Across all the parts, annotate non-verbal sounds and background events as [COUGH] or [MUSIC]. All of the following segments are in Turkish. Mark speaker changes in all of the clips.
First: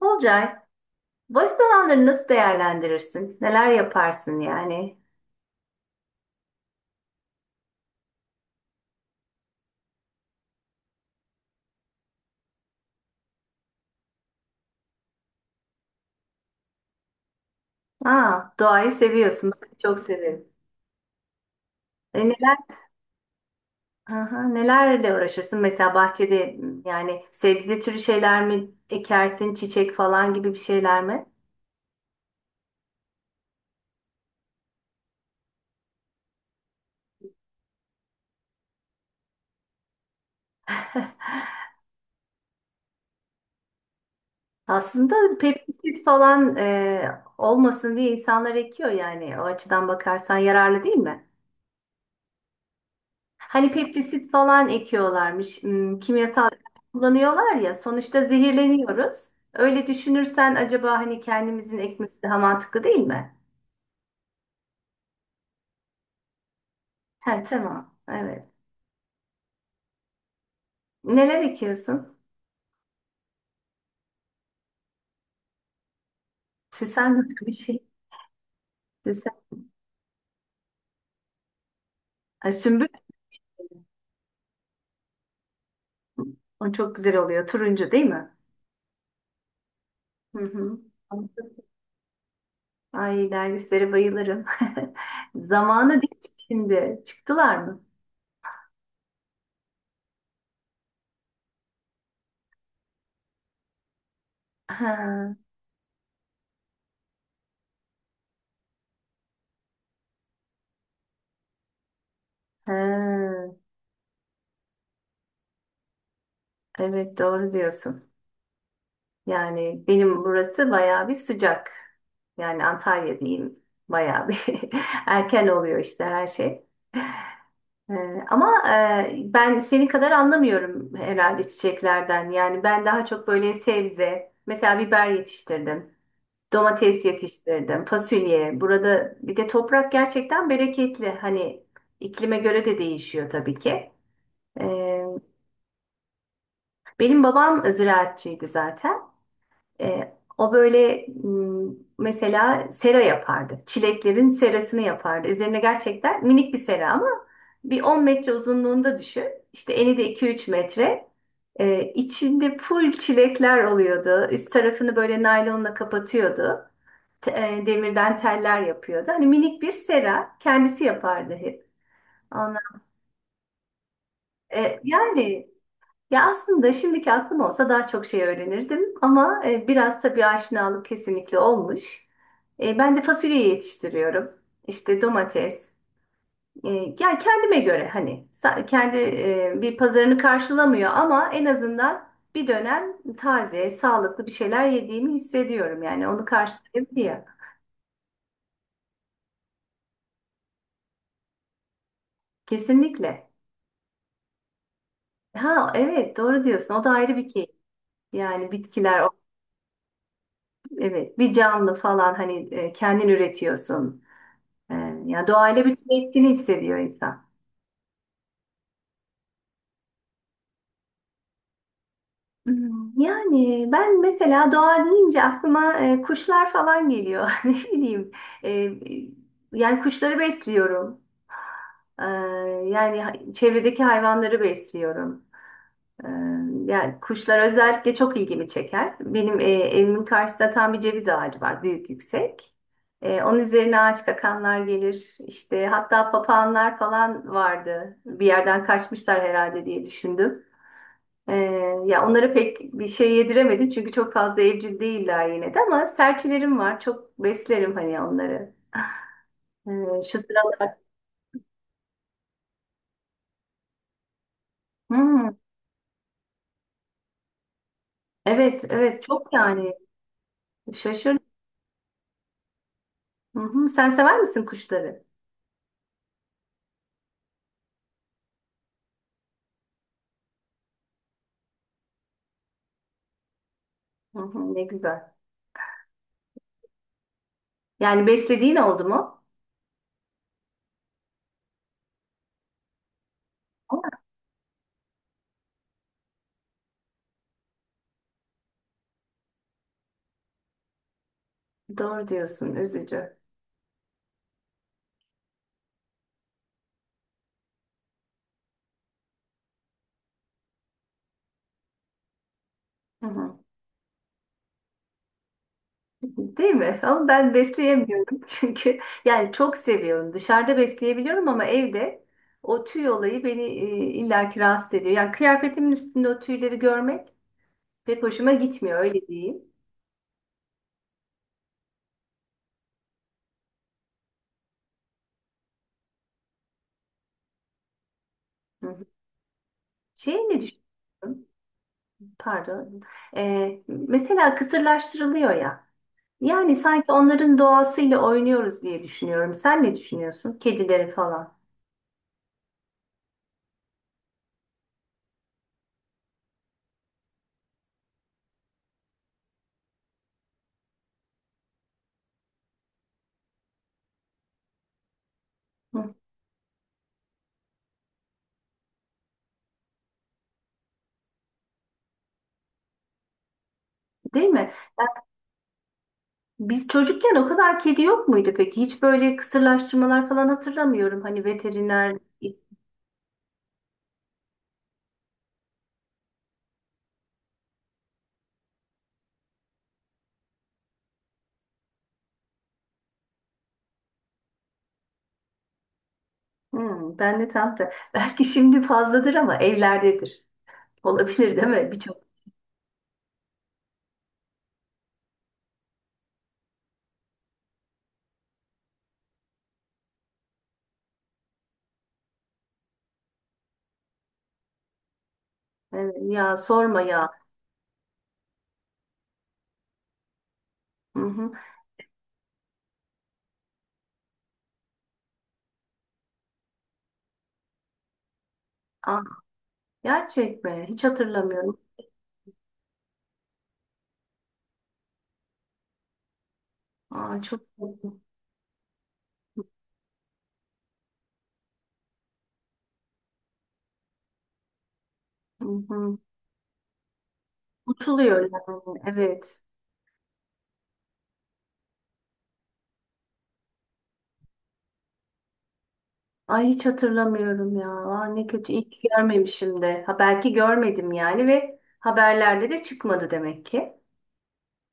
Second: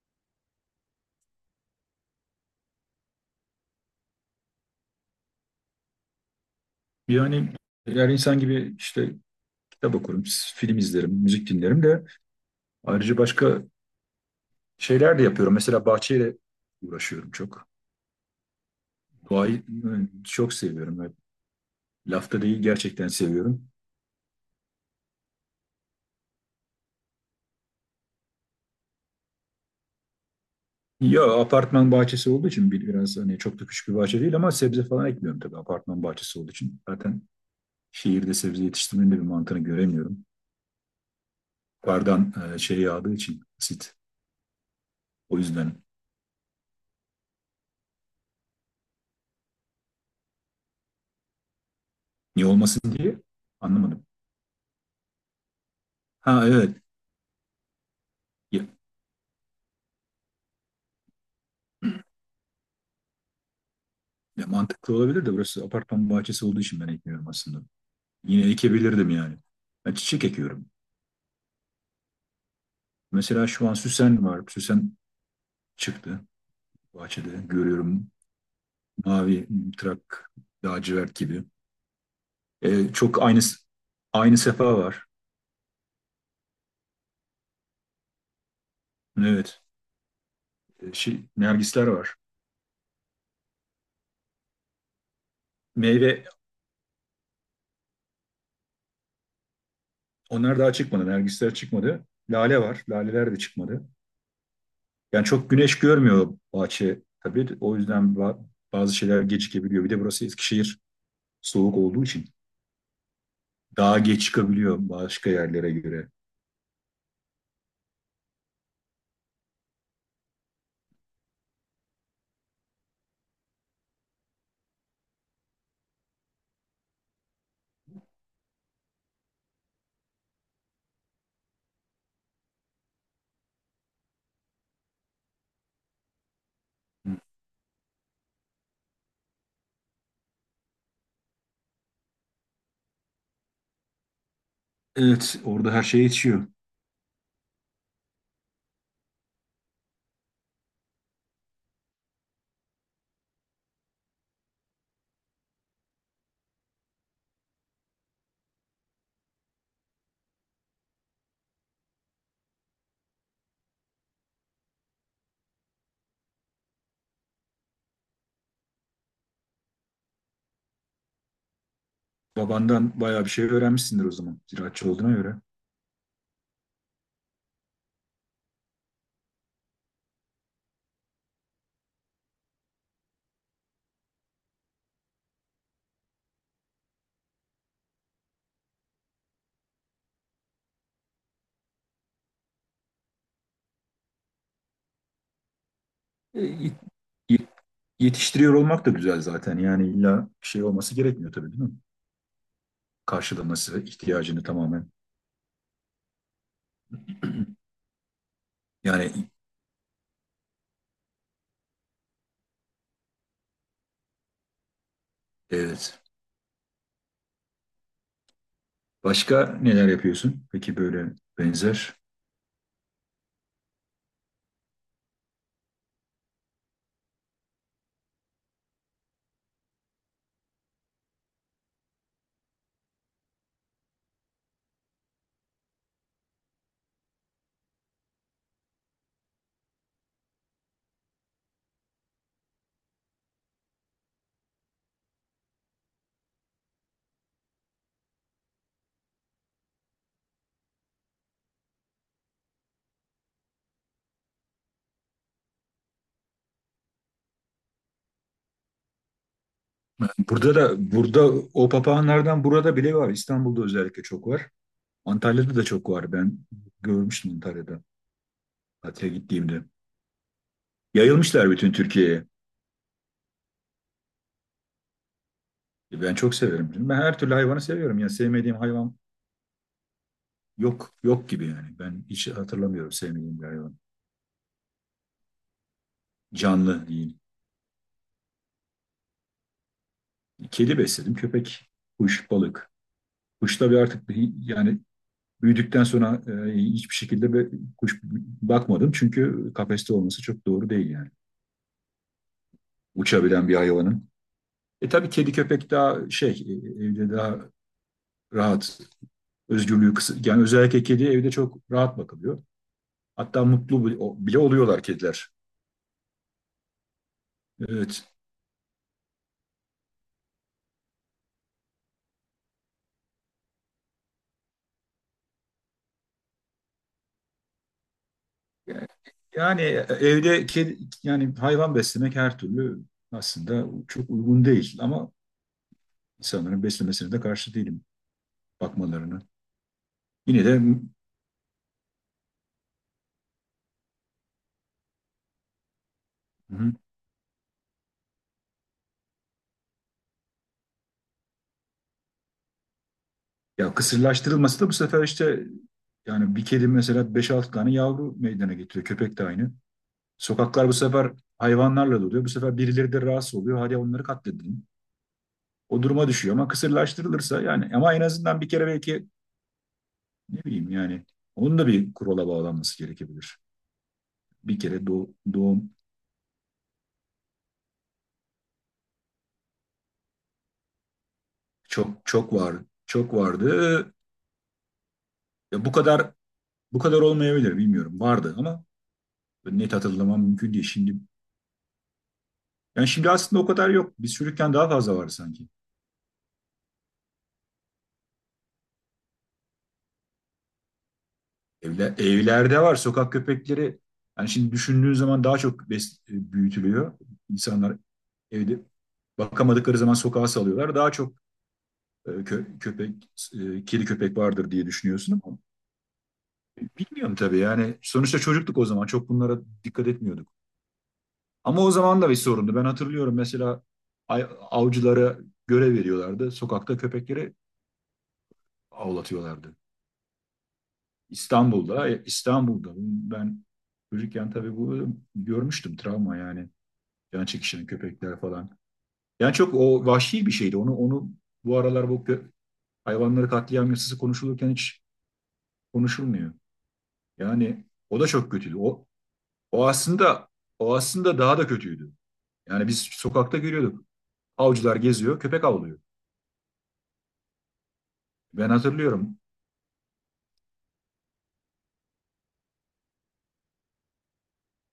Speaker 1: Olcay, boş zamanları nasıl değerlendirirsin? Neler yaparsın yani?
Speaker 2: Yani eğer insan gibi işte kitap okurum, film izlerim, müzik dinlerim de ayrıca başka şeyler de yapıyorum. Mesela bahçeyle uğraşıyorum çok.
Speaker 1: Aa, doğayı seviyorsun.
Speaker 2: Doğayı
Speaker 1: Ben çok severim.
Speaker 2: çok seviyorum ve
Speaker 1: E
Speaker 2: lafta
Speaker 1: neler,
Speaker 2: değil, gerçekten seviyorum.
Speaker 1: aha, nelerle uğraşırsın? Mesela bahçede yani sebze türü şeyler mi ekersin? Çiçek falan gibi bir şeyler mi?
Speaker 2: Ya apartman bahçesi olduğu için biraz, hani çok da küçük bir bahçe değil, ama sebze falan ekmiyorum tabii apartman bahçesi olduğu için. Zaten şehirde sebze yetiştirmenin de bir mantığını göremiyorum.
Speaker 1: [LAUGHS]
Speaker 2: Yukarıdan şey yağdığı için, asit.
Speaker 1: Aslında
Speaker 2: O yüzden
Speaker 1: pestisit falan olmasın diye insanlar ekiyor yani. O açıdan bakarsan yararlı değil mi?
Speaker 2: niye olmasın diye
Speaker 1: Hani
Speaker 2: anlamadım.
Speaker 1: peptisit falan ekiyorlarmış.
Speaker 2: Ha,
Speaker 1: Kimyasal
Speaker 2: evet.
Speaker 1: kullanıyorlar ya. Sonuçta zehirleniyoruz. Öyle düşünürsen acaba hani kendimizin ekmesi daha mantıklı değil mi?
Speaker 2: Ya mantıklı olabilir de burası apartman bahçesi olduğu için ben ekmiyorum
Speaker 1: He,
Speaker 2: aslında.
Speaker 1: tamam. Evet.
Speaker 2: Yine ekebilirdim yani. Ben çiçek ekiyorum.
Speaker 1: Neler ekiyorsun?
Speaker 2: Mesela şu an süsen var. Süsen çıktı
Speaker 1: Süsen
Speaker 2: bahçede.
Speaker 1: nasıl bir şey?
Speaker 2: Görüyorum,
Speaker 1: Süsen.
Speaker 2: mavi trak, lacivert gibi.
Speaker 1: Ay, sümbül.
Speaker 2: Çok aynı sefa var.
Speaker 1: O çok güzel oluyor. Turuncu değil mi?
Speaker 2: Evet.
Speaker 1: Hı hı.
Speaker 2: Nergisler var.
Speaker 1: Ay dervislere bayılırım. [LAUGHS] Zamanı değil
Speaker 2: Meyve,
Speaker 1: şimdi. Çıktılar mı?
Speaker 2: onlar daha çıkmadı. Nergisler çıkmadı. Lale var. Laleler de çıkmadı. Yani
Speaker 1: Ha,
Speaker 2: çok güneş görmüyor bahçe tabii. O yüzden bazı şeyler gecikebiliyor. Bir de burası Eskişehir, soğuk olduğu için.
Speaker 1: ha.
Speaker 2: Daha geç çıkabiliyor başka yerlere göre.
Speaker 1: Evet doğru diyorsun. Yani benim burası bayağı bir sıcak. Yani Antalya diyeyim bayağı bir [LAUGHS] erken oluyor işte her şey. Ee, ama ben seni kadar anlamıyorum herhalde çiçeklerden. Yani ben daha çok böyle sebze, mesela biber yetiştirdim, domates yetiştirdim, fasulye. Burada bir de toprak gerçekten bereketli. Hani iklime göre de değişiyor tabii ki. Ee,
Speaker 2: Evet, orada her şey yetişiyor.
Speaker 1: Benim babam ziraatçıydı zaten. E, o böyle mesela sera yapardı. Çileklerin serasını yapardı. Üzerine gerçekten minik bir sera ama bir 10 metre uzunluğunda düşün. İşte eni de 2-3 metre. İçinde full çilekler oluyordu. Üst tarafını böyle naylonla kapatıyordu. Te- Demirden teller yapıyordu. Hani minik bir sera kendisi yapardı hep. Ondan,
Speaker 2: Babandan bayağı bir şey öğrenmişsindir o zaman,
Speaker 1: e,
Speaker 2: ziraatçı olduğuna göre.
Speaker 1: yani Ya aslında şimdiki aklım olsa daha çok şey öğrenirdim ama biraz tabii aşinalık kesinlikle olmuş. Ben de fasulyeyi yetiştiriyorum. İşte domates. E, Yani kendime göre hani kendi bir pazarını karşılamıyor ama en azından bir dönem taze, sağlıklı bir şeyler yediğimi hissediyorum. Yani onu
Speaker 2: E, yet-
Speaker 1: karşılayabiliyor.
Speaker 2: yet- Yetiştiriyor olmak da güzel zaten. Yani illa bir şey olması gerekmiyor, tabii değil mi?
Speaker 1: Kesinlikle.
Speaker 2: Karşılaması ihtiyacını tamamen.
Speaker 1: Ha evet doğru diyorsun. O da ayrı bir keyif. Yani bitkiler
Speaker 2: Yani,
Speaker 1: evet bir canlı falan hani kendin üretiyorsun. Ee, Ya doğayla
Speaker 2: evet.
Speaker 1: bütünleştiğini hissediyor insan.
Speaker 2: Başka neler yapıyorsun? Peki, böyle benzer.
Speaker 1: Hmm. Yani ben mesela doğa deyince aklıma kuşlar falan geliyor. [LAUGHS] Ne bileyim. e, Yani kuşları besliyorum. Ee, Yani çevredeki hayvanları besliyorum. Ee, Yani kuşlar özellikle çok ilgimi çeker. Benim evimin karşısında tam bir ceviz ağacı var, büyük yüksek. Onun üzerine ağaç kakanlar gelir. İşte hatta papağanlar falan vardı. Bir yerden kaçmışlar herhalde diye düşündüm. Ee, Ya onlara pek bir şey yediremedim çünkü çok fazla evcil değiller yine de ama serçelerim var. Çok beslerim hani onları. Şu
Speaker 2: Burada
Speaker 1: sıralar.
Speaker 2: da burada o papağanlardan burada bile var. İstanbul'da özellikle çok var.
Speaker 1: Hmm,
Speaker 2: Antalya'da da çok var. Ben görmüştüm Antalya'da
Speaker 1: evet evet
Speaker 2: tatile
Speaker 1: çok
Speaker 2: gittiğimde.
Speaker 1: yani şaşırdım.
Speaker 2: Yayılmışlar bütün Türkiye'ye.
Speaker 1: Hı hı. Sen sever misin kuşları?
Speaker 2: Ben çok severim. Ben her türlü hayvanı seviyorum. Yani sevmediğim hayvan yok gibi yani. Ben hiç hatırlamıyorum sevmediğim bir hayvan.
Speaker 1: Hı hı, ne güzel.
Speaker 2: Canlı değil.
Speaker 1: Yani beslediğin oldu mu?
Speaker 2: Kedi besledim, köpek, kuş, balık. Kuş tabii artık yani büyüdükten sonra hiçbir şekilde bir kuş bakmadım. Çünkü kafeste olması çok doğru değil yani.
Speaker 1: Doğru diyorsun, üzücü.
Speaker 2: Uçabilen bir hayvanın. E tabii kedi köpek daha şey evde daha rahat, özgürlüğü kısıt. Yani özellikle kedi evde çok rahat bakılıyor.
Speaker 1: Hı hı.
Speaker 2: Hatta mutlu oluyorlar kediler.
Speaker 1: Değil mi? Ama ben
Speaker 2: Evet.
Speaker 1: besleyemiyorum [LAUGHS] çünkü yani çok seviyorum. Dışarıda besleyebiliyorum ama evde o tüy olayı beni illaki rahatsız ediyor. Yani kıyafetimin üstünde o tüyleri görmek pek hoşuma gitmiyor öyle diyeyim.
Speaker 2: Yani evde kedi, yani hayvan beslemek her türlü aslında çok uygun değil, ama insanların beslemesine de karşı değilim,
Speaker 1: Hı hı.
Speaker 2: bakmalarını.
Speaker 1: Şey, ne
Speaker 2: Yine de, hı
Speaker 1: düşünüyorsun? Pardon. Mesela kısırlaştırılıyor ya. Yani
Speaker 2: hı.
Speaker 1: sanki onların doğasıyla oynuyoruz diye düşünüyorum. Sen ne düşünüyorsun? Kedileri falan.
Speaker 2: Ya kısırlaştırılması da bu sefer işte, yani bir kedi mesela 5-6 tane yavru meydana getiriyor. Köpek de aynı. Sokaklar bu sefer hayvanlarla doluyor. Bu sefer birileri de rahatsız oluyor. Hadi onları katledelim. O
Speaker 1: Hı.
Speaker 2: duruma düşüyor ama kısırlaştırılırsa yani, ama en azından bir kere belki. Ne bileyim yani, onun da bir kurala bağlanması gerekebilir.
Speaker 1: Değil mi?
Speaker 2: Bir kere doğum.
Speaker 1: Biz çocukken o kadar kedi yok muydu peki? Hiç böyle kısırlaştırmalar falan hatırlamıyorum. Hani
Speaker 2: Çok
Speaker 1: veteriner...
Speaker 2: çok var, çok vardı. Ya bu kadar olmayabilir, bilmiyorum. Vardı ama net hatırlamam mümkün değil şimdi. Yani şimdi aslında o kadar yok. Biz çocukken daha fazla var sanki.
Speaker 1: Hmm, ben de tam da... [LAUGHS] Belki şimdi fazladır ama evlerdedir. Olabilir değil mi?
Speaker 2: Evler,
Speaker 1: Birçok...
Speaker 2: evlerde var sokak köpekleri. Yani şimdi düşündüğün zaman daha çok büyütülüyor. İnsanlar evde bakamadıkları zaman sokağa salıyorlar. Daha çok köpek, kedi köpek vardır diye düşünüyorsun ama
Speaker 1: Evet, ya sorma ya.
Speaker 2: bilmiyorum tabii yani, sonuçta çocuktuk o zaman, çok bunlara dikkat etmiyorduk.
Speaker 1: Hı hı.
Speaker 2: Ama o zaman da bir sorundu. Ben hatırlıyorum mesela avcılara görev veriyorlardı. Sokakta köpekleri
Speaker 1: Aa,
Speaker 2: avlatıyorlardı.
Speaker 1: gerçek mi? Hiç hatırlamıyorum.
Speaker 2: İstanbul'da. Ben çocukken tabii bu görmüştüm, travma yani.
Speaker 1: Aa,
Speaker 2: Can
Speaker 1: çok
Speaker 2: çekişen
Speaker 1: kötü.
Speaker 2: köpekler falan. Yani çok o vahşi bir şeydi. Onu bu aralar, bu hayvanları katliam yasası konuşulurken hiç
Speaker 1: Hı hı.
Speaker 2: konuşulmuyor. Yani o da
Speaker 1: Unutuluyor
Speaker 2: çok kötüydü.
Speaker 1: yani. Evet.
Speaker 2: O aslında o aslında daha da kötüydü. Yani biz sokakta görüyorduk. Avcılar geziyor, köpek avlıyor.
Speaker 1: Ay hiç hatırlamıyorum ya. Aa, ne
Speaker 2: Ben
Speaker 1: kötü. İyi ki
Speaker 2: hatırlıyorum.
Speaker 1: görmemişim de. Ha, belki görmedim yani ve haberlerde de çıkmadı demek ki.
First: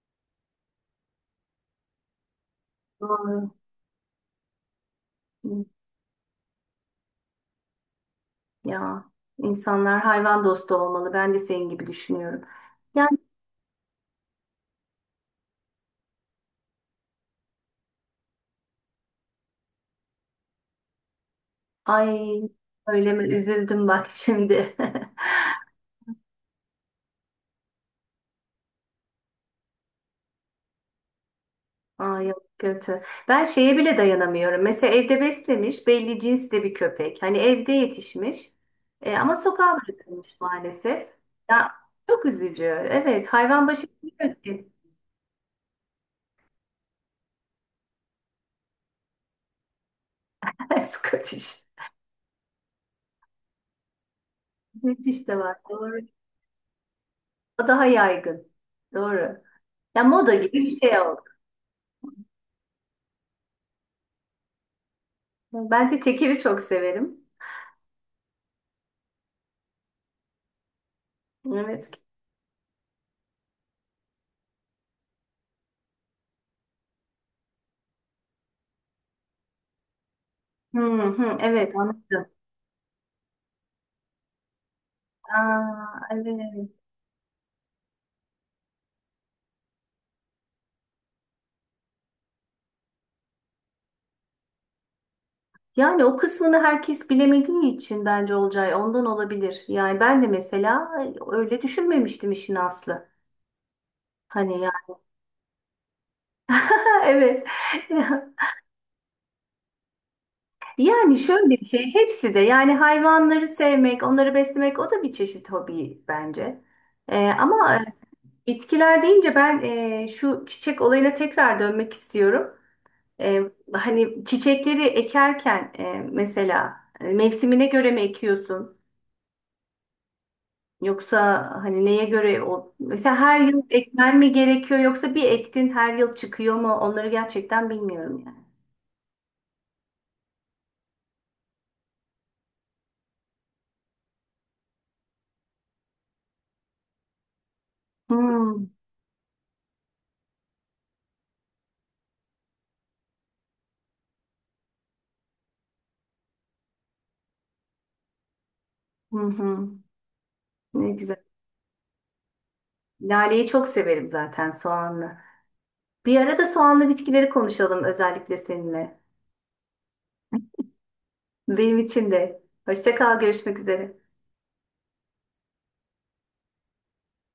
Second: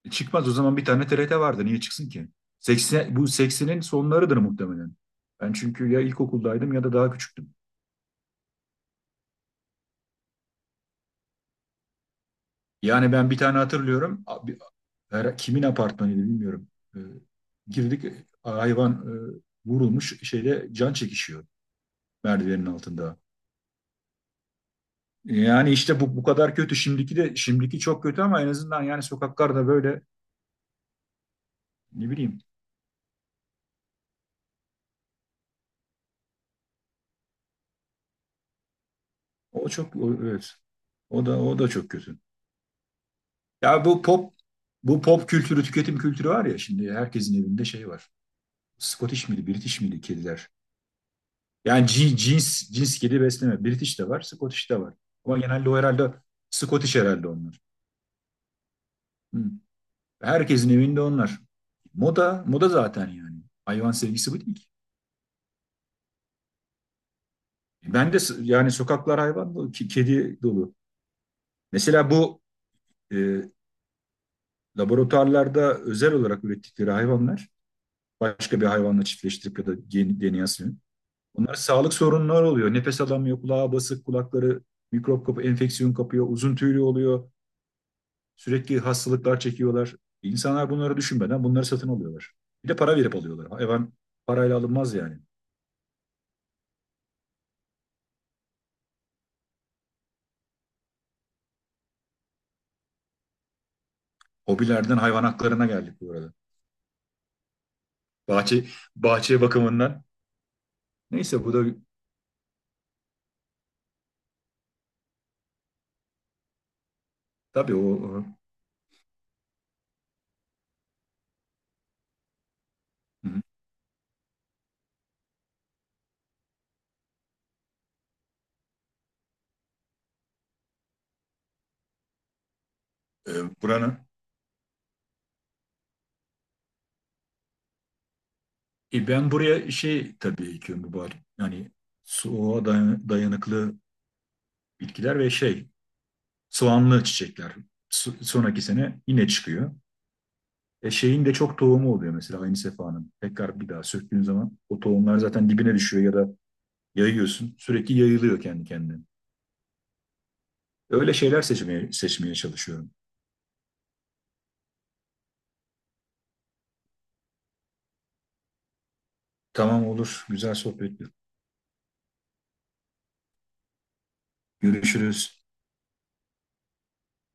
Speaker 2: Çıkmaz, o zaman bir tane TRT vardı. Niye çıksın ki? 80, bu
Speaker 1: Doğru.
Speaker 2: 80'in sonlarıdır muhtemelen. Ben çünkü ya ilkokuldaydım ya da daha küçüktüm.
Speaker 1: Ya insanlar hayvan dostu olmalı. Ben de senin gibi düşünüyorum.
Speaker 2: Yani
Speaker 1: Yani
Speaker 2: ben bir tane hatırlıyorum. Abi, kimin apartmanıydı bilmiyorum. E, girdik, hayvan vurulmuş şeyde can çekişiyor
Speaker 1: ay
Speaker 2: merdivenin
Speaker 1: öyle
Speaker 2: altında.
Speaker 1: mi, üzüldüm bak şimdi. [LAUGHS]
Speaker 2: Yani işte bu kadar kötü. Şimdiki çok kötü ama en azından yani sokaklarda böyle, ne
Speaker 1: Ay
Speaker 2: bileyim.
Speaker 1: yok, kötü. Ben şeye bile dayanamıyorum. Mesela evde beslemiş belli cinsli bir köpek. Hani evde yetişmiş. E, ama
Speaker 2: O
Speaker 1: sokağa
Speaker 2: çok
Speaker 1: bırakılmış
Speaker 2: evet.
Speaker 1: maalesef.
Speaker 2: O da
Speaker 1: Ya
Speaker 2: çok kötü.
Speaker 1: çok üzücü. Evet hayvan
Speaker 2: Ya
Speaker 1: başı
Speaker 2: bu pop
Speaker 1: bilmiyor ki.
Speaker 2: bu pop kültürü, tüketim kültürü var ya, şimdi herkesin evinde şey var. Scottish miydi, British miydi kediler?
Speaker 1: [LAUGHS] Scottish.
Speaker 2: Yani cins cins kedi besleme. British de var, Scottish de var.
Speaker 1: British de
Speaker 2: Ama
Speaker 1: var.
Speaker 2: genelde o
Speaker 1: Doğru.
Speaker 2: herhalde, Scottish herhalde onlar.
Speaker 1: O daha yaygın. Doğru.
Speaker 2: Hı.
Speaker 1: Ya moda gibi
Speaker 2: Herkesin
Speaker 1: bir şey
Speaker 2: evinde
Speaker 1: oldu.
Speaker 2: onlar. Moda, moda zaten yani. Hayvan sevgisi bu değil ki.
Speaker 1: Ben de tekiri çok severim.
Speaker 2: Ben de yani sokaklar hayvan dolu, kedi dolu.
Speaker 1: Evet.
Speaker 2: Mesela bu e, laboratuvarlarda özel olarak ürettikleri hayvanlar başka bir hayvanla çiftleştirip ya da
Speaker 1: Hı hı,
Speaker 2: onlar
Speaker 1: evet
Speaker 2: sağlık
Speaker 1: anladım.
Speaker 2: sorunları oluyor. Nefes alamıyor, kulağı basık, kulakları mikrop kapı, enfeksiyon
Speaker 1: Aa,
Speaker 2: kapıyor, uzun
Speaker 1: evet.
Speaker 2: tüylü oluyor. Sürekli hastalıklar çekiyorlar. İnsanlar bunları düşünmeden bunları satın alıyorlar. Bir de para verip alıyorlar. Hayvan parayla alınmaz yani.
Speaker 1: Yani o kısmını herkes bilemediği için bence Olcay, ondan olabilir. Yani ben de mesela öyle düşünmemiştim işin aslı. Hani ya.
Speaker 2: Hobilerden hayvan haklarına geldik bu arada.
Speaker 1: [LAUGHS] Evet.
Speaker 2: Bahçe, bahçe bakımından.
Speaker 1: Yani
Speaker 2: Neyse,
Speaker 1: şöyle
Speaker 2: bu da
Speaker 1: bir şey, hepsi de yani hayvanları sevmek, onları beslemek o da bir çeşit hobi bence. Ee,
Speaker 2: tabii
Speaker 1: ama e,
Speaker 2: o.
Speaker 1: bitkiler deyince ben şu çiçek olayına tekrar dönmek istiyorum. E, Hani çiçekleri ekerken mesela mevsimine göre mi ekiyorsun? Yoksa hani neye göre o? Mesela
Speaker 2: E,
Speaker 1: her yıl
Speaker 2: Buranın.
Speaker 1: ekmen mi gerekiyor yoksa bir ektin her yıl çıkıyor mu? Onları gerçekten bilmiyorum yani.
Speaker 2: Ben buraya şey tabii ekiyorum bu bahçe. Yani soğuğa dayanıklı bitkiler ve şey, soğanlı çiçekler sonraki
Speaker 1: Hmm.
Speaker 2: sene yine çıkıyor. Şeyin de çok tohumu oluyor, mesela aynı sefanın. Tekrar bir daha söktüğün zaman o tohumlar zaten dibine düşüyor ya da yayıyorsun. Sürekli yayılıyor kendi kendine.
Speaker 1: Hı hı. Ne
Speaker 2: Öyle
Speaker 1: güzel.
Speaker 2: şeyler seçmeye çalışıyorum.
Speaker 1: Laleyi çok severim zaten, soğanlı. Bir ara da soğanlı bitkileri konuşalım özellikle seninle.
Speaker 2: Tamam, olur. Güzel sohbetti.
Speaker 1: Benim için de. Hoşça kal, görüşmek üzere.
Speaker 2: Görüşürüz.